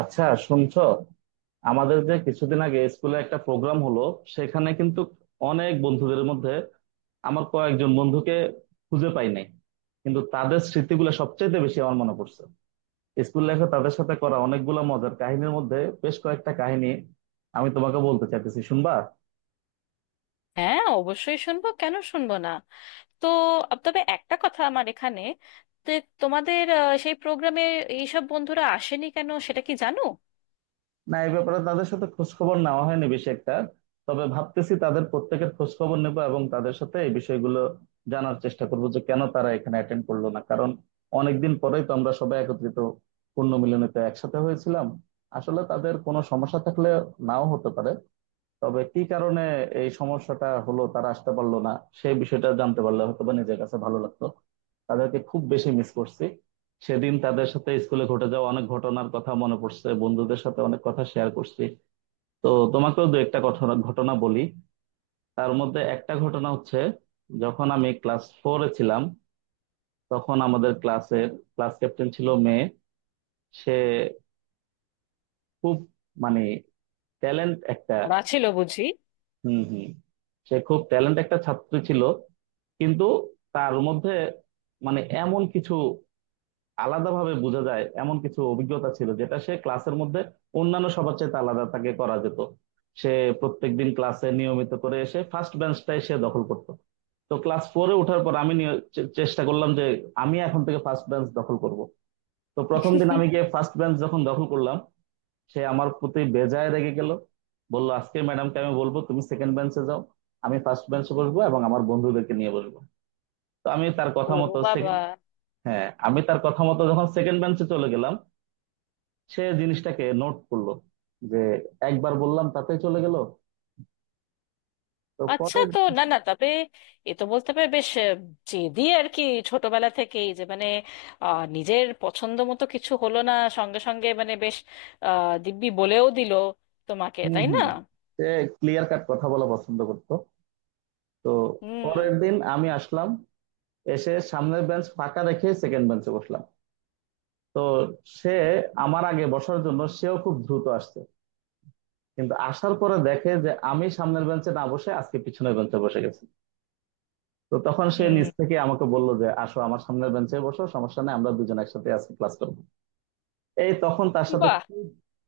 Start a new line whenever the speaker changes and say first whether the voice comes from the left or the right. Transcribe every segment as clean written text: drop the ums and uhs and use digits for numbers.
right: আচ্ছা শুনছো? আমাদের যে কিছুদিন আগে স্কুলে একটা প্রোগ্রাম হলো, সেখানে কিন্তু অনেক বন্ধুদের মধ্যে আমার কয়েকজন বন্ধুকে খুঁজে পাই নাই, কিন্তু তাদের স্মৃতিগুলো সবচেয়ে বেশি আমার মনে পড়ছে। স্কুল লাইফে তাদের সাথে করা অনেকগুলো মজার কাহিনীর মধ্যে বেশ কয়েকটা কাহিনী আমি তোমাকে বলতে চাইতেছি, শুনবা?
left: হ্যাঁ, অবশ্যই শুনবো, কেন শুনবো না? তো তবে একটা কথা আমার এখানে, যে তোমাদের সেই প্রোগ্রামে এইসব বন্ধুরা আসেনি কেন সেটা কি জানো?
right: না, এই ব্যাপারে তাদের সাথে খোঁজ খবর নেওয়া হয়নি বেশি একটা, তবে ভাবতেছি তাদের প্রত্যেকের খোঁজ খবর নেব এবং তাদের সাথে এই বিষয়গুলো জানার চেষ্টা করব, যে কেন তারা এখানে অ্যাটেন্ড করলো না। কারণ অনেকদিন পরেই তো আমরা সবাই একত্রিত পূর্ণ মিলনীতে একসাথে হয়েছিলাম। আসলে তাদের কোনো সমস্যা থাকলে নাও হতে পারে, তবে কি কারণে এই সমস্যাটা হলো তারা আসতে পারলো না, সেই বিষয়টা জানতে পারলে হয়তো বা নিজের কাছে ভালো লাগতো। তাদেরকে খুব বেশি মিস করছি। সেদিন তাদের সাথে স্কুলে ঘটে যাওয়া অনেক ঘটনার কথা মনে পড়ছে, বন্ধুদের সাথে অনেক কথা শেয়ার করছি। তো তোমাকেও দু একটা ঘটনা ঘটনা বলি। তার মধ্যে একটা ঘটনা হচ্ছে, যখন আমি ক্লাস ফোরে ছিলাম, তখন আমাদের ক্লাসের ক্লাস ক্যাপ্টেন ছিল মেয়ে। সে খুব মানে ট্যালেন্ট একটা।
left: ওরা ছিল বুঝি?
right: হুম হুম। সে খুব ট্যালেন্ট একটা ছাত্রী ছিল, কিন্তু তার মধ্যে মানে এমন কিছু আলাদাভাবে বোঝা যায় এমন কিছু অভিজ্ঞতা ছিল, যেটা সে ক্লাসের মধ্যে অন্যান্য সবার চাইতে আলাদা তাকে করা যেত। সে প্রত্যেকদিন ক্লাসে নিয়মিত করে এসে ফার্স্ট বেঞ্চটাই সে দখল করত। তো ক্লাস ফোরে ওঠার পর আমি চেষ্টা করলাম যে আমি এখন থেকে ফার্স্ট বেঞ্চ দখল করব। তো প্রথম দিন আমি গিয়ে ফার্স্ট বেঞ্চ যখন দখল করলাম, সে আমার প্রতি বেজায় রেগে গেল। বললো, আজকে ম্যাডামকে আমি বলবো তুমি সেকেন্ড বেঞ্চে যাও, আমি ফার্স্ট বেঞ্চে বসবো এবং আমার বন্ধুদেরকে নিয়ে বসবো। তো আমি তার কথা
left: ও
right: মতো
left: বাবা!
right: সেকেন্ড। হ্যাঁ, আমি তার কথা মতো যখন সেকেন্ড বেঞ্চে চলে গেলাম, সে জিনিসটাকে নোট করলো যে একবার বললাম তাতে চলে গেল। তো
left: আচ্ছা,
right: পরের।
left: তো না না তবে এ তো বলতে হবে বেশ জেদি আর কি। ছোটবেলা থেকেই নিজের পছন্দ মতো কিছু হলো না সঙ্গে সঙ্গে মানে বেশ দিব্যি বলেও দিল তোমাকে,
right: হম
left: তাই না?
right: হম। সে ক্লিয়ার কাট কথা বলা পছন্দ করতো। তো
left: হুম
right: পরের দিন আমি আসলাম, এসে সামনের বেঞ্চ ফাঁকা রেখে সেকেন্ড বেঞ্চে বসলাম। তো সে আমার আগে বসার জন্য সেও খুব দ্রুত আসছে, কিন্তু আসার পরে দেখে যে আমি সামনের বেঞ্চে না বসে আজকে পিছনের বেঞ্চে বসে গেছি। তো তখন সে নিজ
left: হুম।
right: থেকে আমাকে বললো যে, আসো আমার সামনের বেঞ্চে বসো, সমস্যা নেই, আমরা দুজন একসাথে আজকে ক্লাস করবো। এই তখন তার সাথে
left: বাহ।
right: খুব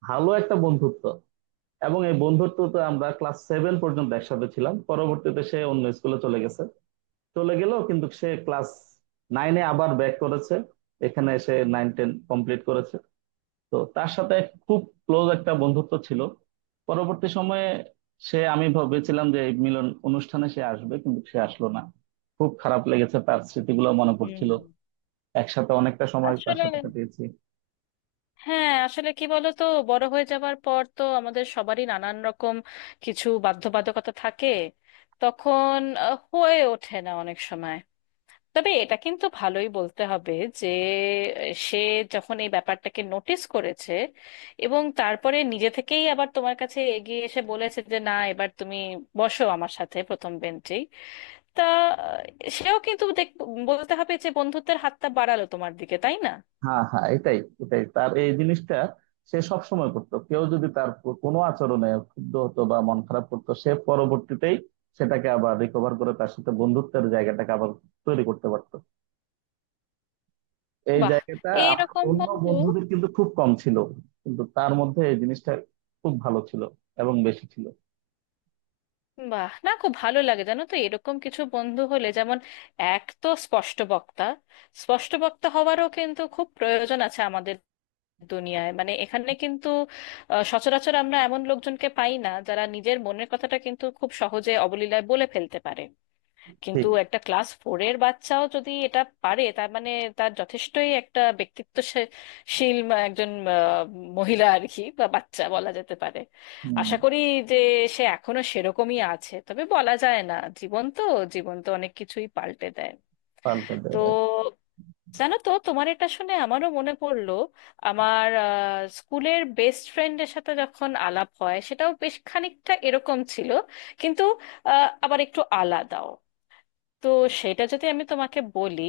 right: ভালো একটা বন্ধুত্ব, এবং এই বন্ধুত্বতে আমরা ক্লাস সেভেন পর্যন্ত একসাথে ছিলাম। পরবর্তীতে সে অন্য স্কুলে চলে গেছে, চলে গেল, কিন্তু সে ক্লাস নাইনে আবার ব্যাক করেছে, এখানে এসে নাইন টেন কমপ্লিট করেছে। তো তার সাথে খুব ক্লোজ একটা বন্ধুত্ব ছিল পরবর্তী সময়ে। সে, আমি ভেবেছিলাম যে এই মিলন অনুষ্ঠানে সে আসবে, কিন্তু সে আসলো না। খুব খারাপ লেগেছে, তার স্মৃতিগুলো মনে
left: হুম।
right: পড়ছিল। একসাথে অনেকটা সময় তার
left: আসলে,
right: সাথে কাটিয়েছি।
left: হ্যাঁ আসলে কি বলতো, বড় হয়ে যাবার পর তো আমাদের সবারই নানান রকম কিছু বাধ্যবাধকতা থাকে, তখন হয়ে ওঠে না অনেক সময়। তবে এটা কিন্তু ভালোই বলতে হবে যে সে যখন এই ব্যাপারটাকে নোটিস করেছে এবং তারপরে নিজে থেকেই আবার তোমার কাছে এগিয়ে এসে বলেছে যে না, এবার তুমি বসো আমার সাথে প্রথম বেঞ্চেই। তা সেও কিন্তু দেখ, বলতে হবে যে বন্ধুত্বের হাতটা বাড়ালো তোমার দিকে, তাই না?
right: হ্যাঁ হ্যাঁ, এটাই এটাই তার এই জিনিসটা। সে সব সময় করতো, কেউ যদি তার কোনো আচরণে ক্ষুব্ধ হতো বা মন খারাপ করতো, সে পরবর্তীতেই সেটাকে আবার রিকভার করে তার সাথে বন্ধুত্বের জায়গাটাকে আবার তৈরি করতে পারতো। এই
left: বাহ,
right: জায়গাটা আমার
left: এইরকম
right: অন্য
left: বন্ধু!
right: বন্ধুদের কিন্তু খুব কম ছিল, কিন্তু তার মধ্যে এই জিনিসটা খুব ভালো ছিল এবং বেশি ছিল।
left: বাহ, না খুব ভালো লাগে জানো তো এরকম কিছু বন্ধু হলে। যেমন এক তো স্পষ্ট বক্তা, স্পষ্ট বক্তা হওয়ারও কিন্তু খুব প্রয়োজন আছে আমাদের দুনিয়ায়। মানে এখানে কিন্তু সচরাচর আমরা এমন লোকজনকে পাই না যারা নিজের মনের কথাটা কিন্তু খুব সহজে অবলীলায় বলে ফেলতে পারে। কিন্তু
right: ঠিক।
left: একটা ক্লাস ফোরের বাচ্চাও যদি এটা পারে, তার মানে তার যথেষ্টই একটা ব্যক্তিত্বশীল একজন মহিলা আর কি, বা বাচ্চা বলা যেতে পারে।
right: হম।
left: আশা করি যে সে এখনো সেরকমই আছে, তবে বলা যায় না। জীবন তো, জীবন তো অনেক কিছুই পাল্টে দেয়।
right: পাল্টে
left: তো
right: দেয়।
left: জানো তো, তোমার এটা শুনে আমারও মনে পড়লো, আমার স্কুলের বেস্ট ফ্রেন্ডের সাথে যখন আলাপ হয় সেটাও বেশ খানিকটা এরকম ছিল, কিন্তু আবার একটু আলাদাও। তো সেটা যদি আমি তোমাকে বলি।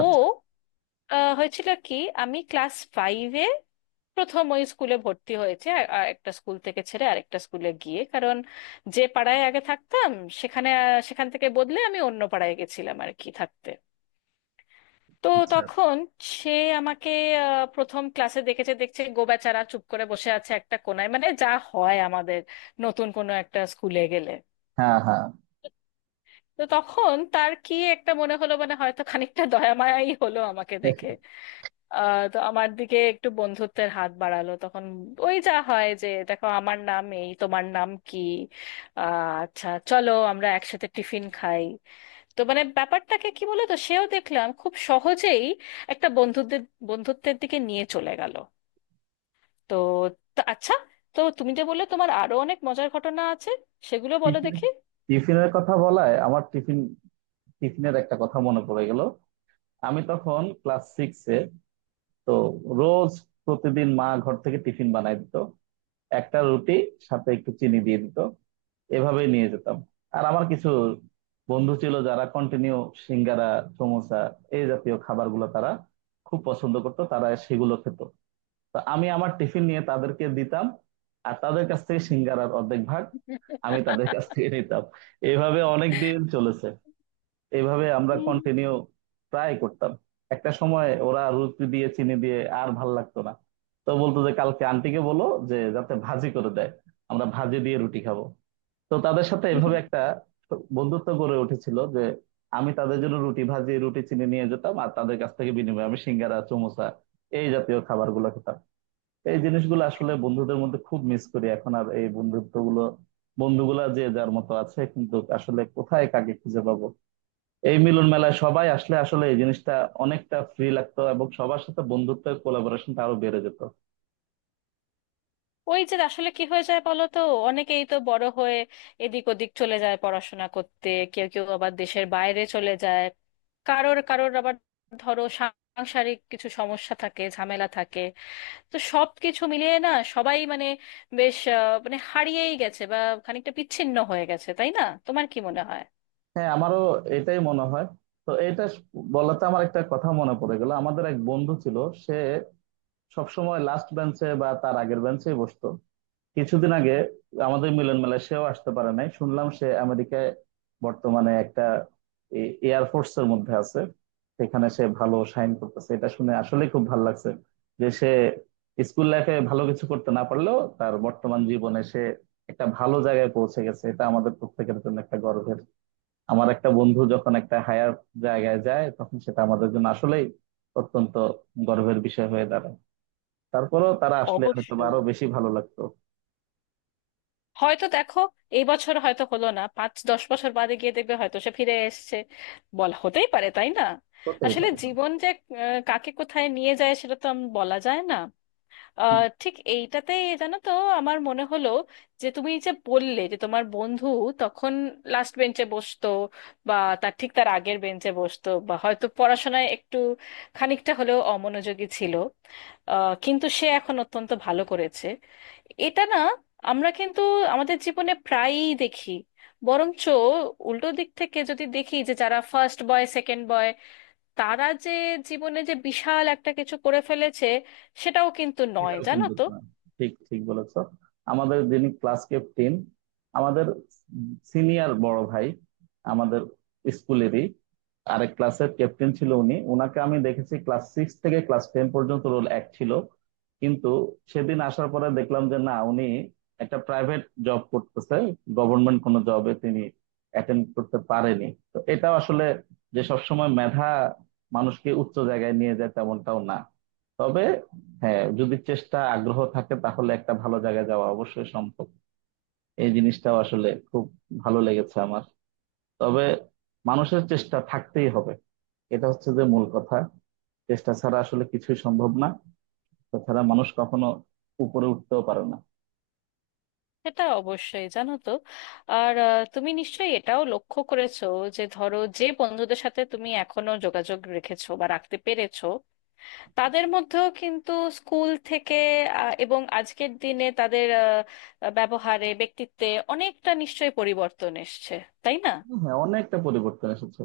right: আচ্ছা।
left: হয়েছিল কি, আমি ক্লাস ফাইভে প্রথম ওই স্কুলে ভর্তি হয়েছে আর একটা স্কুল থেকে ছেড়ে আরেকটা স্কুলে গিয়ে, কারণ যে পাড়ায় আগে থাকতাম সেখানে সেখান থেকে বদলে আমি অন্য পাড়ায় গেছিলাম আর কি থাকতে। তো
right: আচ্ছা আচ্ছা।
left: তখন সে আমাকে প্রথম ক্লাসে দেখেছে, দেখছে গোবেচারা চুপ করে বসে আছে একটা কোনায়, মানে যা হয় আমাদের নতুন কোনো একটা স্কুলে গেলে।
right: হ্যাঁ হ্যাঁ।
left: তো তখন তার কি একটা মনে হলো, মানে হয়তো খানিকটা দয়া মায়াই হলো আমাকে দেখে। আহ, তো আমার দিকে একটু বন্ধুত্বের হাত বাড়ালো তখন। ওই যা হয় যে দেখো আমার নাম এই, তোমার নাম কি? আচ্ছা চলো আমরা একসাথে টিফিন খাই। তো মানে ব্যাপারটাকে কি বলো তো, সেও দেখলাম খুব সহজেই একটা বন্ধুত্বের বন্ধুত্বের দিকে নিয়ে চলে গেল। তো, তো আচ্ছা, তো তুমি যে বললে তোমার আরো অনেক মজার ঘটনা আছে, সেগুলো বলো
right: টিফিন
left: দেখি।
right: টিফিনের কথা বলায় আমার টিফিনের একটা কথা মনে পড়ে গেল। আমি তখন ক্লাস সিক্স এ। তো রোজ প্রতিদিন মা ঘর থেকে টিফিন বানায় দিত, একটা রুটি সাথে একটু চিনি দিয়ে দিত, এভাবেই নিয়ে যেতাম। আর আমার কিছু বন্ধু ছিল যারা কন্টিনিউ সিঙ্গারা, সমোসা এই জাতীয় খাবারগুলো তারা খুব পছন্দ করতো, তারা সেগুলো খেত। তো আমি আমার টিফিন নিয়ে তাদেরকে দিতাম, আর তাদের কাছ থেকে সিঙ্গারার অর্ধেক ভাগ আমি তাদের কাছ থেকে নিতাম। এভাবে অনেক দিন চলেছে, এভাবে আমরা কন্টিনিউ প্রায় করতাম। একটা সময় ওরা রুটি দিয়ে চিনি দিয়ে আর ভাল লাগতো না, তো বলতো যে কালকে আন্টিকে বলো যে যাতে ভাজি করে দেয়, আমরা ভাজি দিয়ে রুটি খাবো। তো তাদের সাথে
left: হুম।
right: এভাবে একটা বন্ধুত্ব গড়ে উঠেছিল যে আমি তাদের জন্য রুটি ভাজি, রুটি চিনি নিয়ে যেতাম, আর তাদের কাছ থেকে বিনিময়ে আমি সিঙ্গারা, চমোসা এই জাতীয় খাবার গুলো খেতাম। এই জিনিসগুলো আসলে বন্ধুদের মধ্যে খুব মিস করি এখন, আর এই বন্ধুত্ব গুলো, বন্ধুগুলা যে যার মতো আছে, কিন্তু আসলে কোথায় কাকে খুঁজে পাবো। এই মিলন মেলায় সবাই আসলে আসলে এই জিনিসটা অনেকটা ফ্রি লাগতো এবং সবার সাথে বন্ধুত্বের কোলাবোরেশনটা আরো বেড়ে যেত।
left: ওই যে আসলে কি হয়ে যায় বলো তো, অনেকেই তো বড় হয়ে এদিক ওদিক চলে যায় পড়াশোনা করতে, কেউ কেউ আবার দেশের বাইরে চলে যায়, কারোর কারোর আবার ধরো সাংসারিক কিছু সমস্যা থাকে, ঝামেলা থাকে। তো সব কিছু মিলিয়ে না সবাই মানে বেশ মানে হারিয়েই গেছে, বা খানিকটা বিচ্ছিন্ন হয়ে গেছে, তাই না? তোমার কি মনে হয়?
right: হ্যাঁ, আমারও এটাই মনে হয়। তো বলাতে আমার একটা কথা মনে পড়ে গেল। আমাদের এক বন্ধু ছিল, সে সবসময় লাস্ট বেঞ্চে বা তার আগের বেঞ্চেই বসতো। কিছুদিন আগে আমাদের মিলন মেলায় সেও আসতে পারে নাই, শুনলাম সে আমেরিকায় বর্তমানে একটা এয়ারফোর্স এর মধ্যে আছে, সেখানে সে ভালো সাইন করতেছে। এটা শুনে আসলে খুব ভালো লাগছে যে সে স্কুল লাইফে ভালো কিছু করতে না পারলেও তার বর্তমান জীবনে সে একটা ভালো জায়গায় পৌঁছে গেছে। এটা আমাদের প্রত্যেকের জন্য একটা গর্বের। আমার একটা বন্ধু যখন একটা হায়ার জায়গায় যায়, তখন সেটা আমাদের জন্য আসলেই অত্যন্ত গর্বের বিষয় হয়ে দাঁড়ায়। তারপরেও তারা আসলে হয়তো বা
left: অবশ্যই।
right: আরো বেশি ভালো লাগতো।
left: হয়তো দেখো, এই বছর হয়তো হলো না, পাঁচ দশ বছর বাদে গিয়ে দেখবে হয়তো সে ফিরে এসছে। বল, হতেই পারে তাই না?
right: হতেই
left: আসলে
right: পারে।
left: জীবন যে কাকে কোথায় নিয়ে যায় সেটা তো বলা যায় না। আহ, ঠিক এইটাতে জানো তো আমার মনে হলো যে তুমি যে বললে যে তোমার বন্ধু তখন লাস্ট বেঞ্চে বসতো বা ঠিক তার আগের বেঞ্চে বসতো, বা হয়তো পড়াশোনায় একটু খানিকটা হলেও অমনোযোগী ছিল। আহ, কিন্তু সে এখন অত্যন্ত ভালো করেছে। এটা না, আমরা কিন্তু আমাদের জীবনে প্রায়ই দেখি, বরঞ্চ উল্টো দিক থেকে যদি দেখি যে যারা ফার্স্ট বয় সেকেন্ড বয় তারা যে জীবনে যে বিশাল একটা কিছু করে ফেলেছে সেটাও কিন্তু নয়,
right: সেটাও
left: জানো
right: কিন্তু
left: তো?
right: না, ঠিক ঠিক বলেছো। আমাদের যিনি ক্লাস ক্যাপ্টেন আমাদের সিনিয়র বড় ভাই, আমাদের স্কুলেরই আরেক ক্লাসের ক্যাপ্টেন ছিল উনি, উনাকে আমি দেখেছি ক্লাস সিক্স থেকে ক্লাস টেন পর্যন্ত রোল এক ছিল। কিন্তু সেদিন আসার পরে দেখলাম যে না, উনি একটা প্রাইভেট জব করতেছে, গভর্নমেন্ট কোনো জবে তিনি অ্যাটেন্ড করতে পারেনি। তো এটা আসলে, যে সবসময় মেধা মানুষকে উচ্চ জায়গায় নিয়ে যায়, তেমনটাও না। তবে হ্যাঁ, যদি চেষ্টা আগ্রহ থাকে তাহলে একটা ভালো জায়গায় যাওয়া অবশ্যই সম্ভব। এই জিনিসটাও আসলে খুব ভালো লেগেছে আমার। তবে মানুষের চেষ্টা থাকতেই হবে, এটা হচ্ছে যে মূল কথা। চেষ্টা ছাড়া আসলে কিছুই সম্ভব না, তাছাড়া মানুষ কখনো উপরে উঠতেও পারে না।
left: সেটা অবশ্যই জানো তো। আর তুমি নিশ্চয়ই এটাও লক্ষ্য করেছো যে ধরো যে বন্ধুদের সাথে তুমি এখনো যোগাযোগ রেখেছো বা রাখতে পেরেছো, তাদের মধ্যেও কিন্তু স্কুল থেকে এবং আজকের দিনে তাদের ব্যবহারে ব্যক্তিত্বে অনেকটা নিশ্চয়ই পরিবর্তন এসছে, তাই না?
right: হ্যাঁ, অনেকটা পরিবর্তন এসেছে।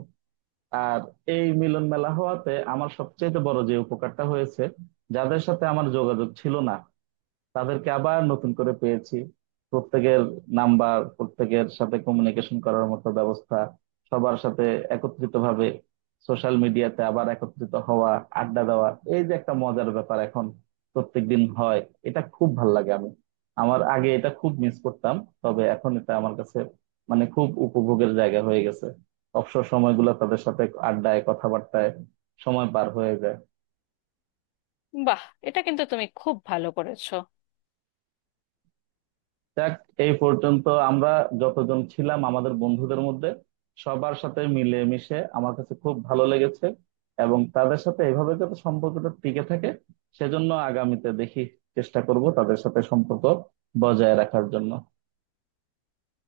right: আর এই মিলন মেলা হওয়াতে আমার সবচেয়ে বড় যে উপকারটা হয়েছে, যাদের সাথে আমার যোগাযোগ ছিল না, তাদেরকে আবার নতুন করে পেয়েছি। প্রত্যেকের নাম্বার, প্রত্যেকের সাথে কমিউনিকেশন করার মতো ব্যবস্থা, সবার সাথে একত্রিত ভাবে সোশ্যাল মিডিয়াতে আবার একত্রিত হওয়া, আড্ডা দেওয়া, এই যে একটা মজার ব্যাপার এখন প্রত্যেক দিন হয়, এটা খুব ভাল লাগে আমি। আমার আগে এটা খুব মিস করতাম, তবে এখন এটা আমার কাছে মানে খুব উপভোগের জায়গা হয়ে গেছে। অবসর সময়গুলো তাদের সাথে আড্ডায় কথাবার্তায় সময় পার হয়ে যায়।
left: বাহ, এটা কিন্তু তুমি খুব ভালো করেছো।
right: যাক, এই পর্যন্ত আমরা যতজন ছিলাম আমাদের বন্ধুদের মধ্যে সবার সাথে মিলে মিশে আমার কাছে খুব ভালো লেগেছে, এবং তাদের সাথে এভাবে যাতে সম্পর্কটা টিকে থাকে, সেজন্য আগামীতে দেখি চেষ্টা করব তাদের সাথে সম্পর্ক বজায় রাখার জন্য।